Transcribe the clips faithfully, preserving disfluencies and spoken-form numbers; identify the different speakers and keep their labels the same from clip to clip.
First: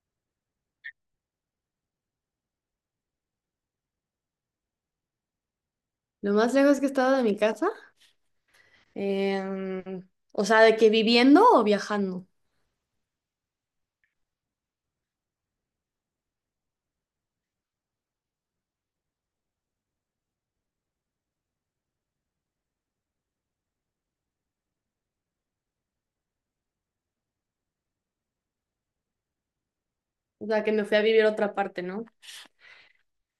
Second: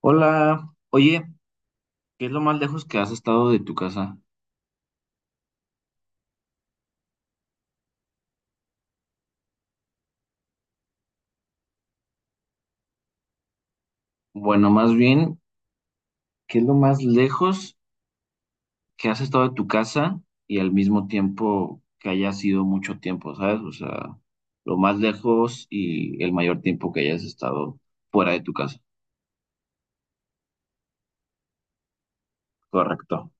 Speaker 1: Hola, oye, ¿qué es lo más lejos que has estado de tu casa?
Speaker 2: Lo más lejos que he estado de mi casa, em, o sea, de que viviendo o viajando,
Speaker 1: Bueno, más bien, ¿qué es lo más lejos que has estado de tu casa y al mismo tiempo que haya sido mucho tiempo? ¿Sabes? O sea, lo más lejos y el mayor tiempo que hayas estado fuera de tu casa.
Speaker 2: o sea, que me fui a vivir a otra parte, ¿no?
Speaker 1: Correcto.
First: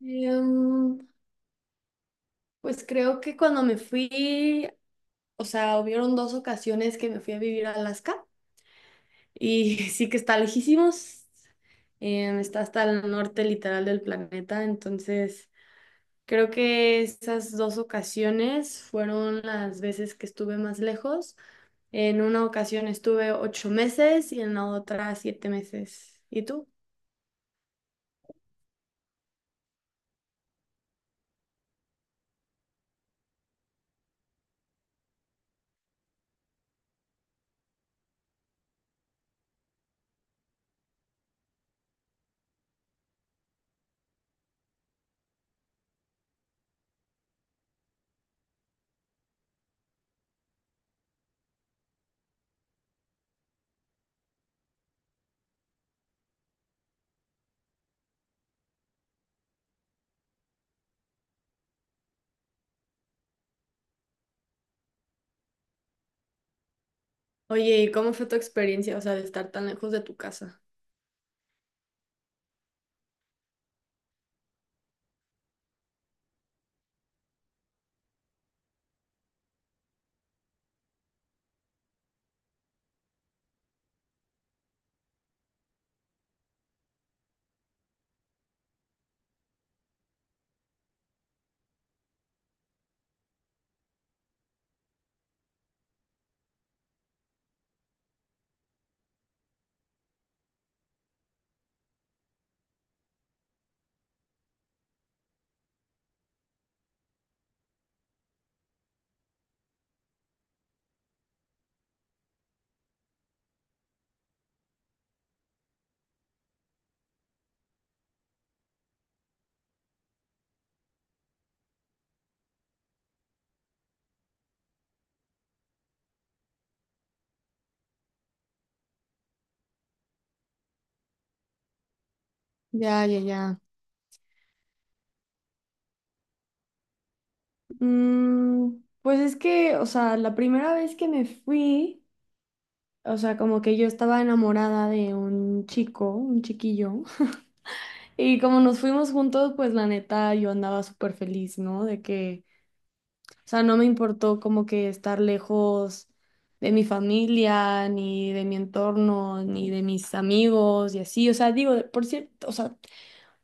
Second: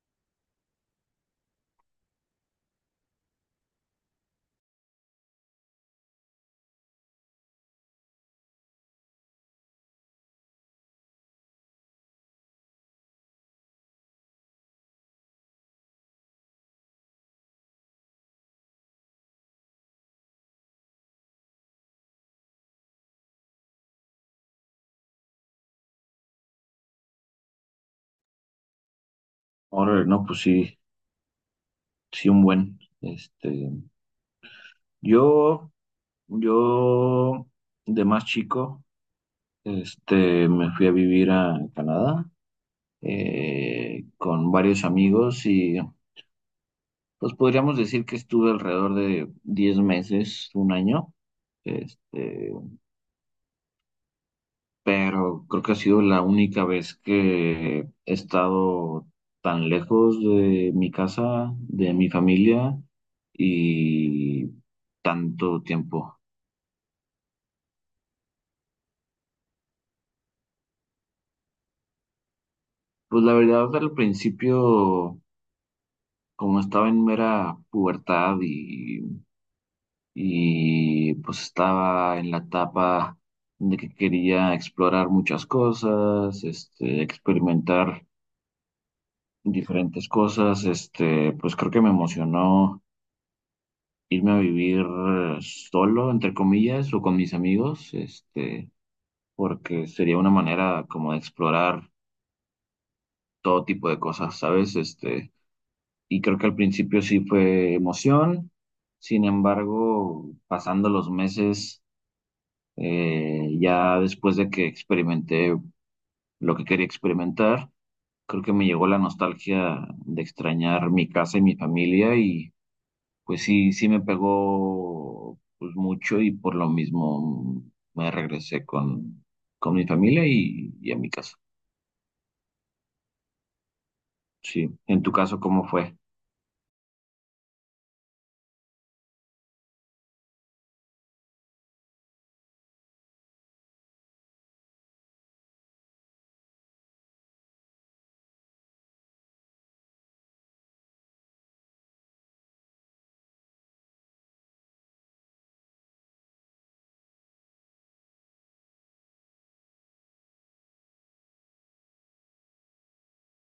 Speaker 2: Em, pues creo que cuando me fui, o sea, hubieron dos ocasiones que me fui a vivir a Alaska y sí que está lejísimos, em, está hasta el norte literal del planeta, entonces creo que esas dos ocasiones fueron las veces que estuve más lejos. En una ocasión estuve ocho meses y en la otra siete meses. ¿Y tú?
Speaker 1: Ahora, no, pues sí, sí, un buen. Este, yo, yo de más chico, este, me fui a vivir a Canadá eh, con varios amigos y pues podríamos decir que estuve alrededor de diez meses, un año, este, pero creo que ha sido la única vez que he estado tan lejos de mi casa, de mi familia y tanto tiempo.
Speaker 2: Oye, ¿y cómo fue tu experiencia, o sea, de estar tan lejos de tu casa?
Speaker 1: Pues la verdad, al principio, como estaba en mera pubertad y y pues estaba en la etapa de que quería explorar muchas cosas, este, experimentar diferentes cosas, este, pues creo que me emocionó irme a vivir eh, solo, entre comillas, o con mis amigos, este, porque sería una manera como de explorar todo tipo de cosas, ¿sabes? Este, y creo que al principio sí fue emoción. Sin embargo, pasando los meses, Eh, ya después de que experimenté lo que quería experimentar, creo que me llegó la nostalgia de extrañar mi casa y mi familia y pues sí, sí me pegó pues mucho, y por lo mismo me regresé con, con mi familia y, y a mi casa.
Speaker 2: Ya, ya, ya.
Speaker 1: Sí, en tu caso, ¿cómo fue?
Speaker 2: Mm, pues es que, o sea, la primera vez que me fui, o sea, como que yo estaba enamorada de un chico, un chiquillo, y como nos fuimos juntos, pues la neta yo andaba súper feliz, ¿no? De que o sea, no me importó como que estar lejos de mi familia, ni de mi entorno, ni de mis amigos y así. O sea, digo, por cierto,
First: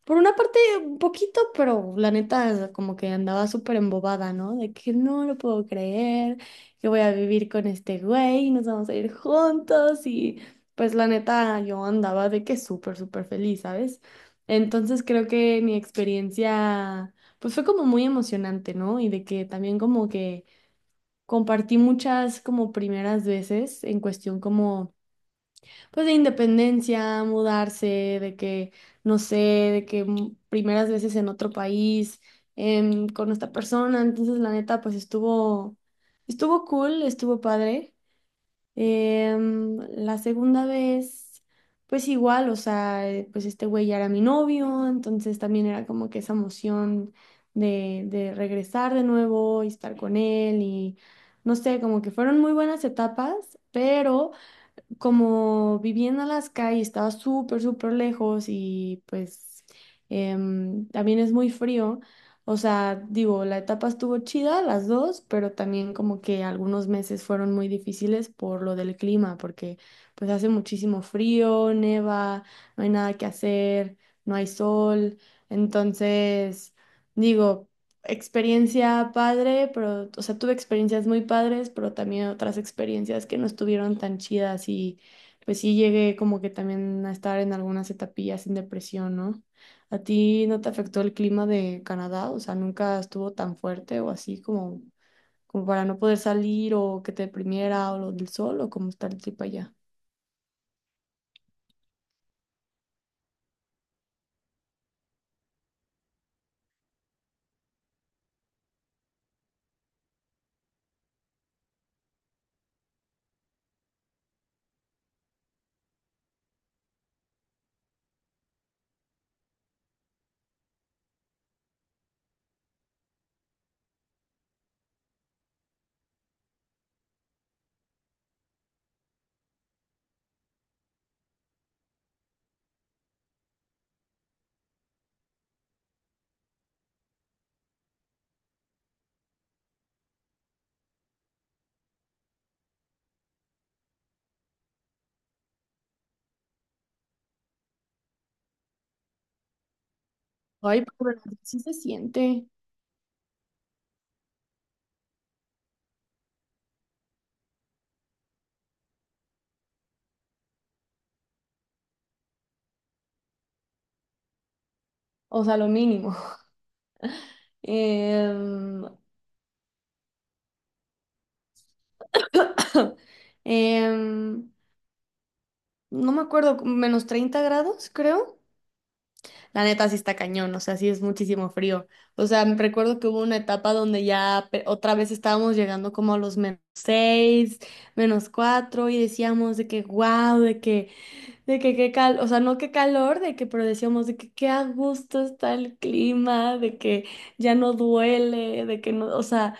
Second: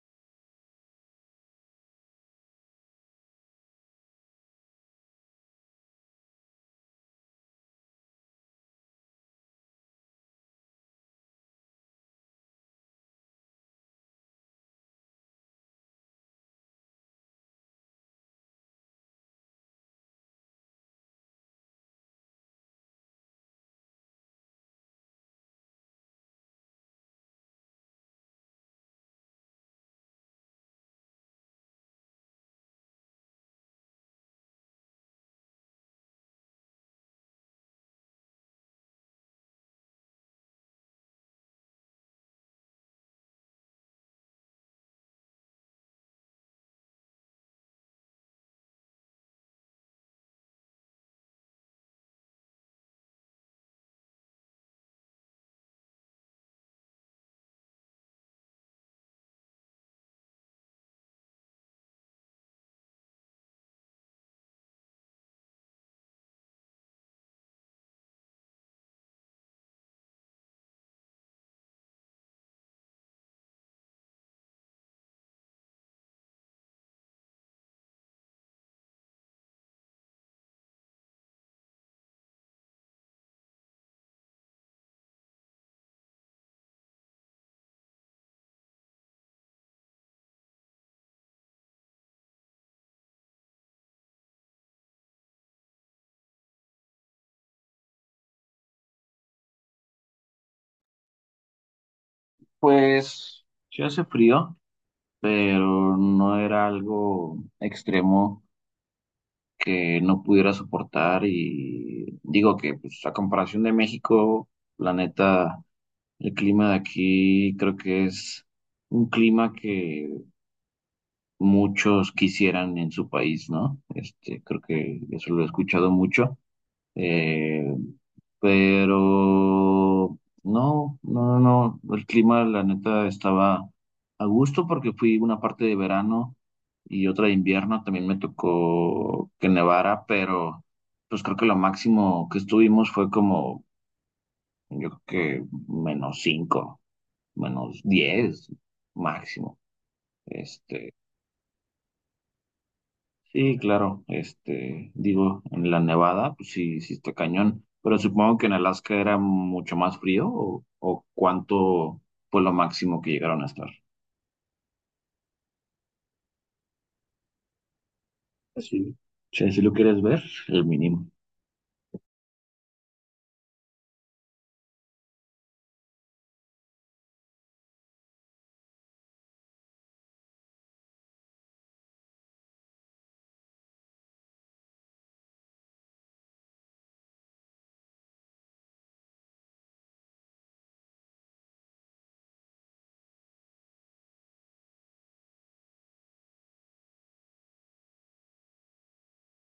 Speaker 2: por una parte, un poquito, pero la neta, como que andaba súper embobada, ¿no? De que no lo puedo creer, que voy a vivir con este güey, nos vamos a ir juntos y pues la neta, yo andaba de que súper, súper feliz, ¿sabes? Entonces creo que mi experiencia, pues fue como muy emocionante, ¿no? Y de que también como que compartí muchas como primeras veces en cuestión como pues de independencia, mudarse, de que, no sé, de que mm, primeras veces en otro país, em, con esta persona, entonces la neta, pues estuvo, estuvo cool, estuvo padre. Em, la segunda vez, pues igual, o sea, eh, pues este güey ya era mi novio, entonces también era como que esa emoción de, de regresar de nuevo y estar con él y, no sé, como que fueron muy buenas etapas, pero como viviendo en Alaska y estaba súper, súper lejos y pues em, también es muy frío, o sea, digo, la etapa estuvo chida, las dos, pero también como que algunos meses fueron muy difíciles por lo del clima, porque pues hace muchísimo frío, neva, no hay nada que hacer, no hay sol, entonces... Digo, experiencia padre, pero, o sea, tuve experiencias muy padres, pero también otras experiencias que no estuvieron tan chidas y pues sí llegué como que también a estar en algunas etapillas en depresión, ¿no? ¿A ti no te afectó el clima de Canadá? O sea, nunca estuvo tan fuerte o así como, como para no poder salir o que te deprimiera o lo del sol o cómo está el trip allá.
Speaker 1: Pues sí hace frío, pero no era algo extremo que no pudiera soportar, y digo que pues a comparación de México, la neta, el clima de aquí creo que es un clima que muchos quisieran en su país, ¿no? Este, creo que eso lo he escuchado mucho. Eh, pero no, no, no, no, el clima la neta estaba a gusto porque fui una parte de verano y otra de invierno, también me tocó que nevara, pero pues creo que lo máximo que estuvimos fue como, yo creo que menos cinco, menos diez máximo,
Speaker 2: Ay,
Speaker 1: este.
Speaker 2: pero sí se siente,
Speaker 1: Sí, claro, este, digo, en la Nevada, pues sí, sí está cañón, pero supongo que en Alaska era mucho más frío. O, ¿o cuánto fue lo máximo que llegaron a estar?
Speaker 2: o sea, lo mínimo.
Speaker 1: Sí,
Speaker 2: Em,
Speaker 1: sí, si lo quieres ver, el mínimo.
Speaker 2: Em, no me acuerdo, menos treinta grados, creo. La neta sí está cañón, o sea, sí es muchísimo frío. O sea, me recuerdo que hubo una etapa donde ya pe- otra vez estábamos llegando como a los menos seis menos cuatro y decíamos de que wow, de que, de que qué cal, o sea, no qué calor, de que, pero decíamos de que qué a gusto está el clima, de que ya no duele, de que no, o sea.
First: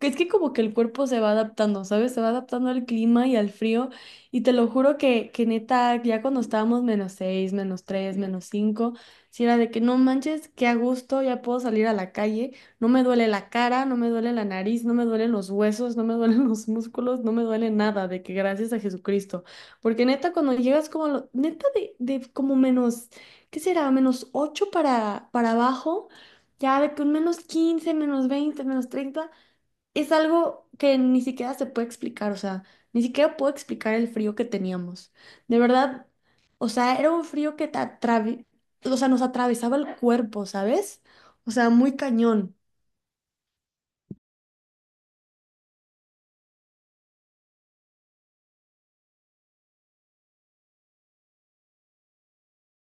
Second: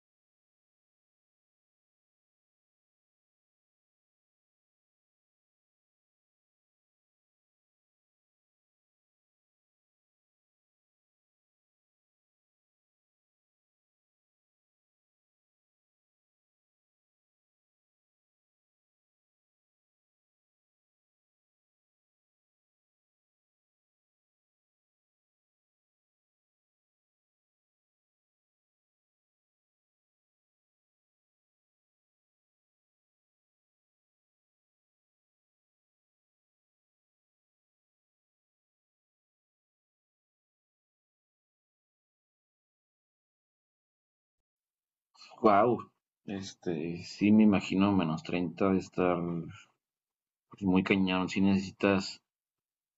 Speaker 2: Es que como que el cuerpo se va adaptando, ¿sabes? Se va adaptando al clima y al frío. Y te lo juro que, que neta, ya cuando estábamos menos seis, menos tres, menos cinco, si era de que no manches, qué a gusto, ya puedo salir a la calle, no me duele la cara, no me duele la nariz, no me duelen los huesos, no me duelen los músculos, no me duele nada, de que gracias a Jesucristo. Porque neta, cuando llegas como, a lo- neta de, de como menos, ¿qué será? Menos ocho para, para abajo. Ya de que un menos quince, menos veinte, menos treinta es algo que ni siquiera se puede explicar, o sea, ni siquiera puedo explicar el frío que teníamos. De verdad, o sea, era un frío que te atravi- o sea, nos atravesaba el cuerpo, ¿sabes? O sea, muy cañón.
Speaker 1: Wow, este, sí me imagino menos treinta, de estar pues muy cañón. Sí necesitas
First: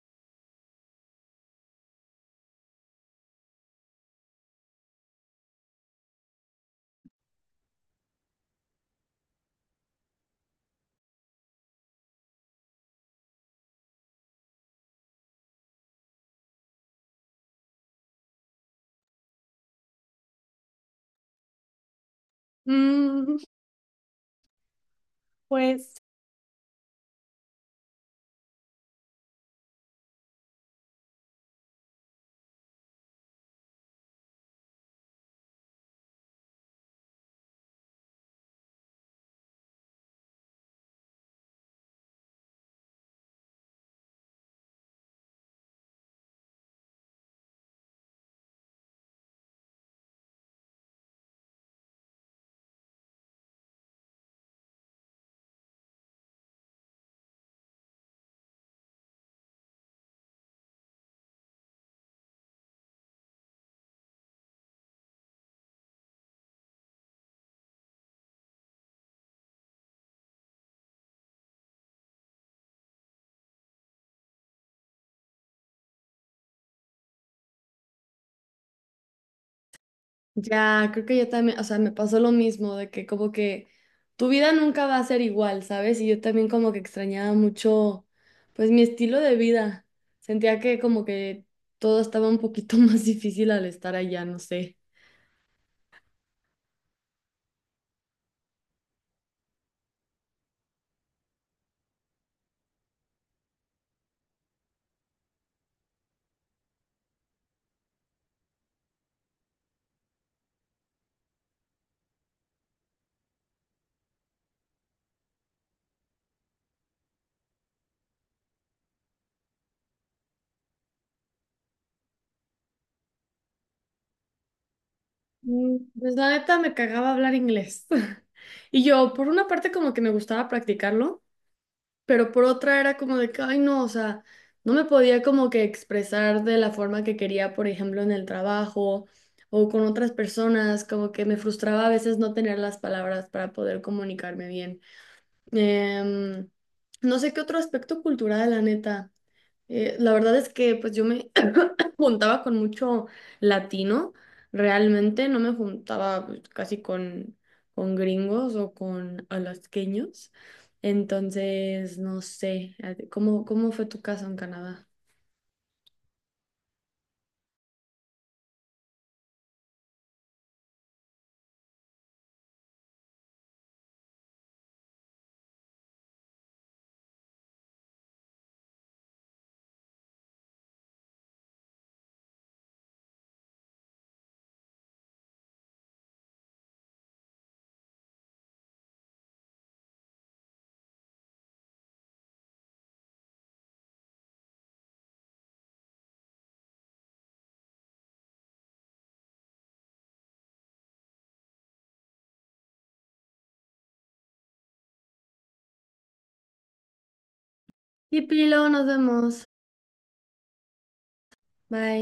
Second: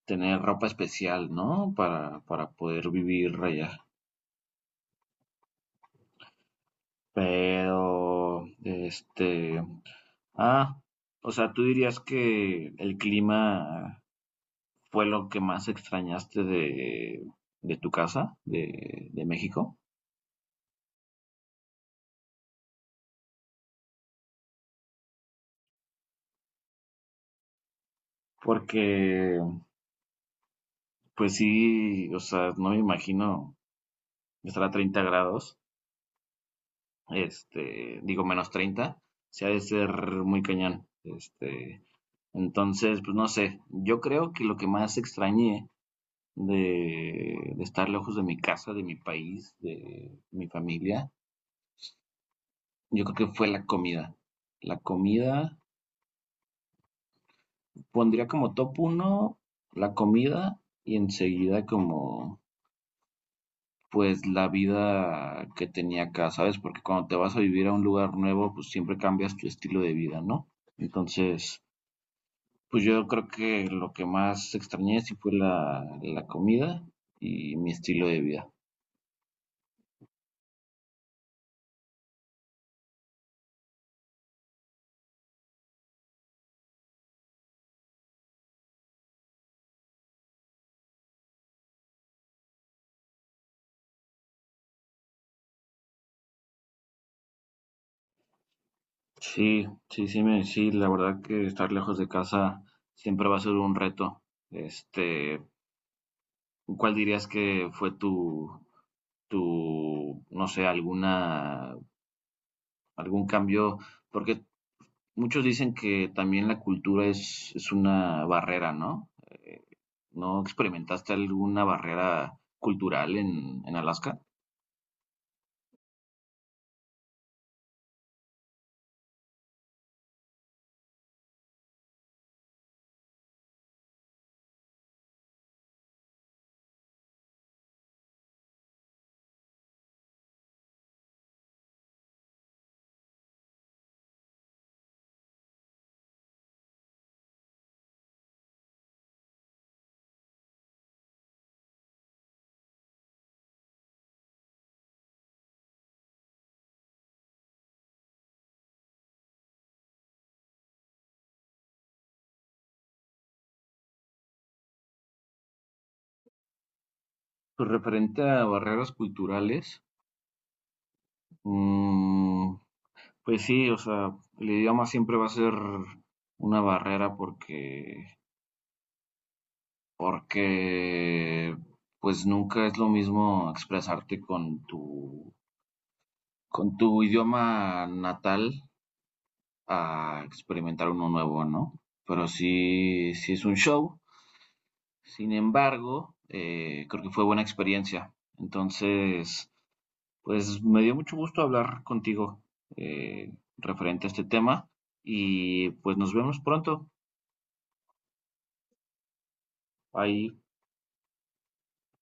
Speaker 1: tener ropa especial, ¿no? Para, para poder vivir allá. Pero, este, ah, o sea, tú dirías que el clima fue lo que más extrañaste de, de tu casa, de, de México,
Speaker 2: Mm, pues
Speaker 1: porque pues sí, o sea, no me imagino estar a treinta grados, este, digo menos treinta, se ha de ser muy cañón, este, entonces pues no sé, yo creo que lo que más extrañé de, de estar lejos de mi casa, de mi país, de mi familia, yo creo que fue la comida. La comida pondría como top uno, la comida, y enseguida como pues la vida que tenía acá, ¿sabes? Porque cuando te vas a vivir a un lugar nuevo, pues siempre cambias tu estilo de vida, ¿no? Entonces pues yo creo que lo que más extrañé sí fue la, la comida y mi estilo de vida.
Speaker 2: ya, creo que yo también, o sea, me pasó lo mismo, de que como que tu vida nunca va a ser igual, ¿sabes? Y yo también como que extrañaba mucho, pues mi estilo de vida. Sentía que como que todo estaba un poquito más difícil al estar allá, no sé.
Speaker 1: Sí, sí, sí, me, sí, la verdad que estar lejos de casa siempre va a ser un reto. Este, ¿cuál dirías que fue tu, tu, no sé, alguna, algún cambio? Porque muchos dicen que también la cultura es, es una barrera, ¿no? ¿No experimentaste alguna barrera cultural en, en Alaska?
Speaker 2: Mm, Pues la neta me cagaba hablar inglés. Y yo, por una parte, como que me gustaba practicarlo, pero por otra era como de que, ay, no, o sea, no me podía como que expresar de la forma que quería, por ejemplo, en el trabajo o con otras personas, como que me frustraba a veces no tener las palabras para poder comunicarme bien. Em, no sé qué otro aspecto cultural, la neta. Eh, la verdad es que pues yo me juntaba con mucho latino, realmente no me juntaba pues, casi con, con gringos o con alasqueños. Entonces, no sé, eh, ¿cómo, cómo fue tu caso en Canadá?
Speaker 1: Pues referente a barreras culturales, mm, pues sí, o sea, el idioma siempre va a ser una barrera, porque, porque pues nunca es lo mismo expresarte con tu con tu idioma natal a experimentar uno nuevo, ¿no? Pero sí, sí es un show. Sin embargo, eh, creo que fue buena experiencia. Entonces, pues me dio mucho gusto hablar contigo eh, referente a este tema, y pues nos vemos pronto.
Speaker 2: Y Pilo, nos vemos.
Speaker 1: Ahí
Speaker 2: Bye.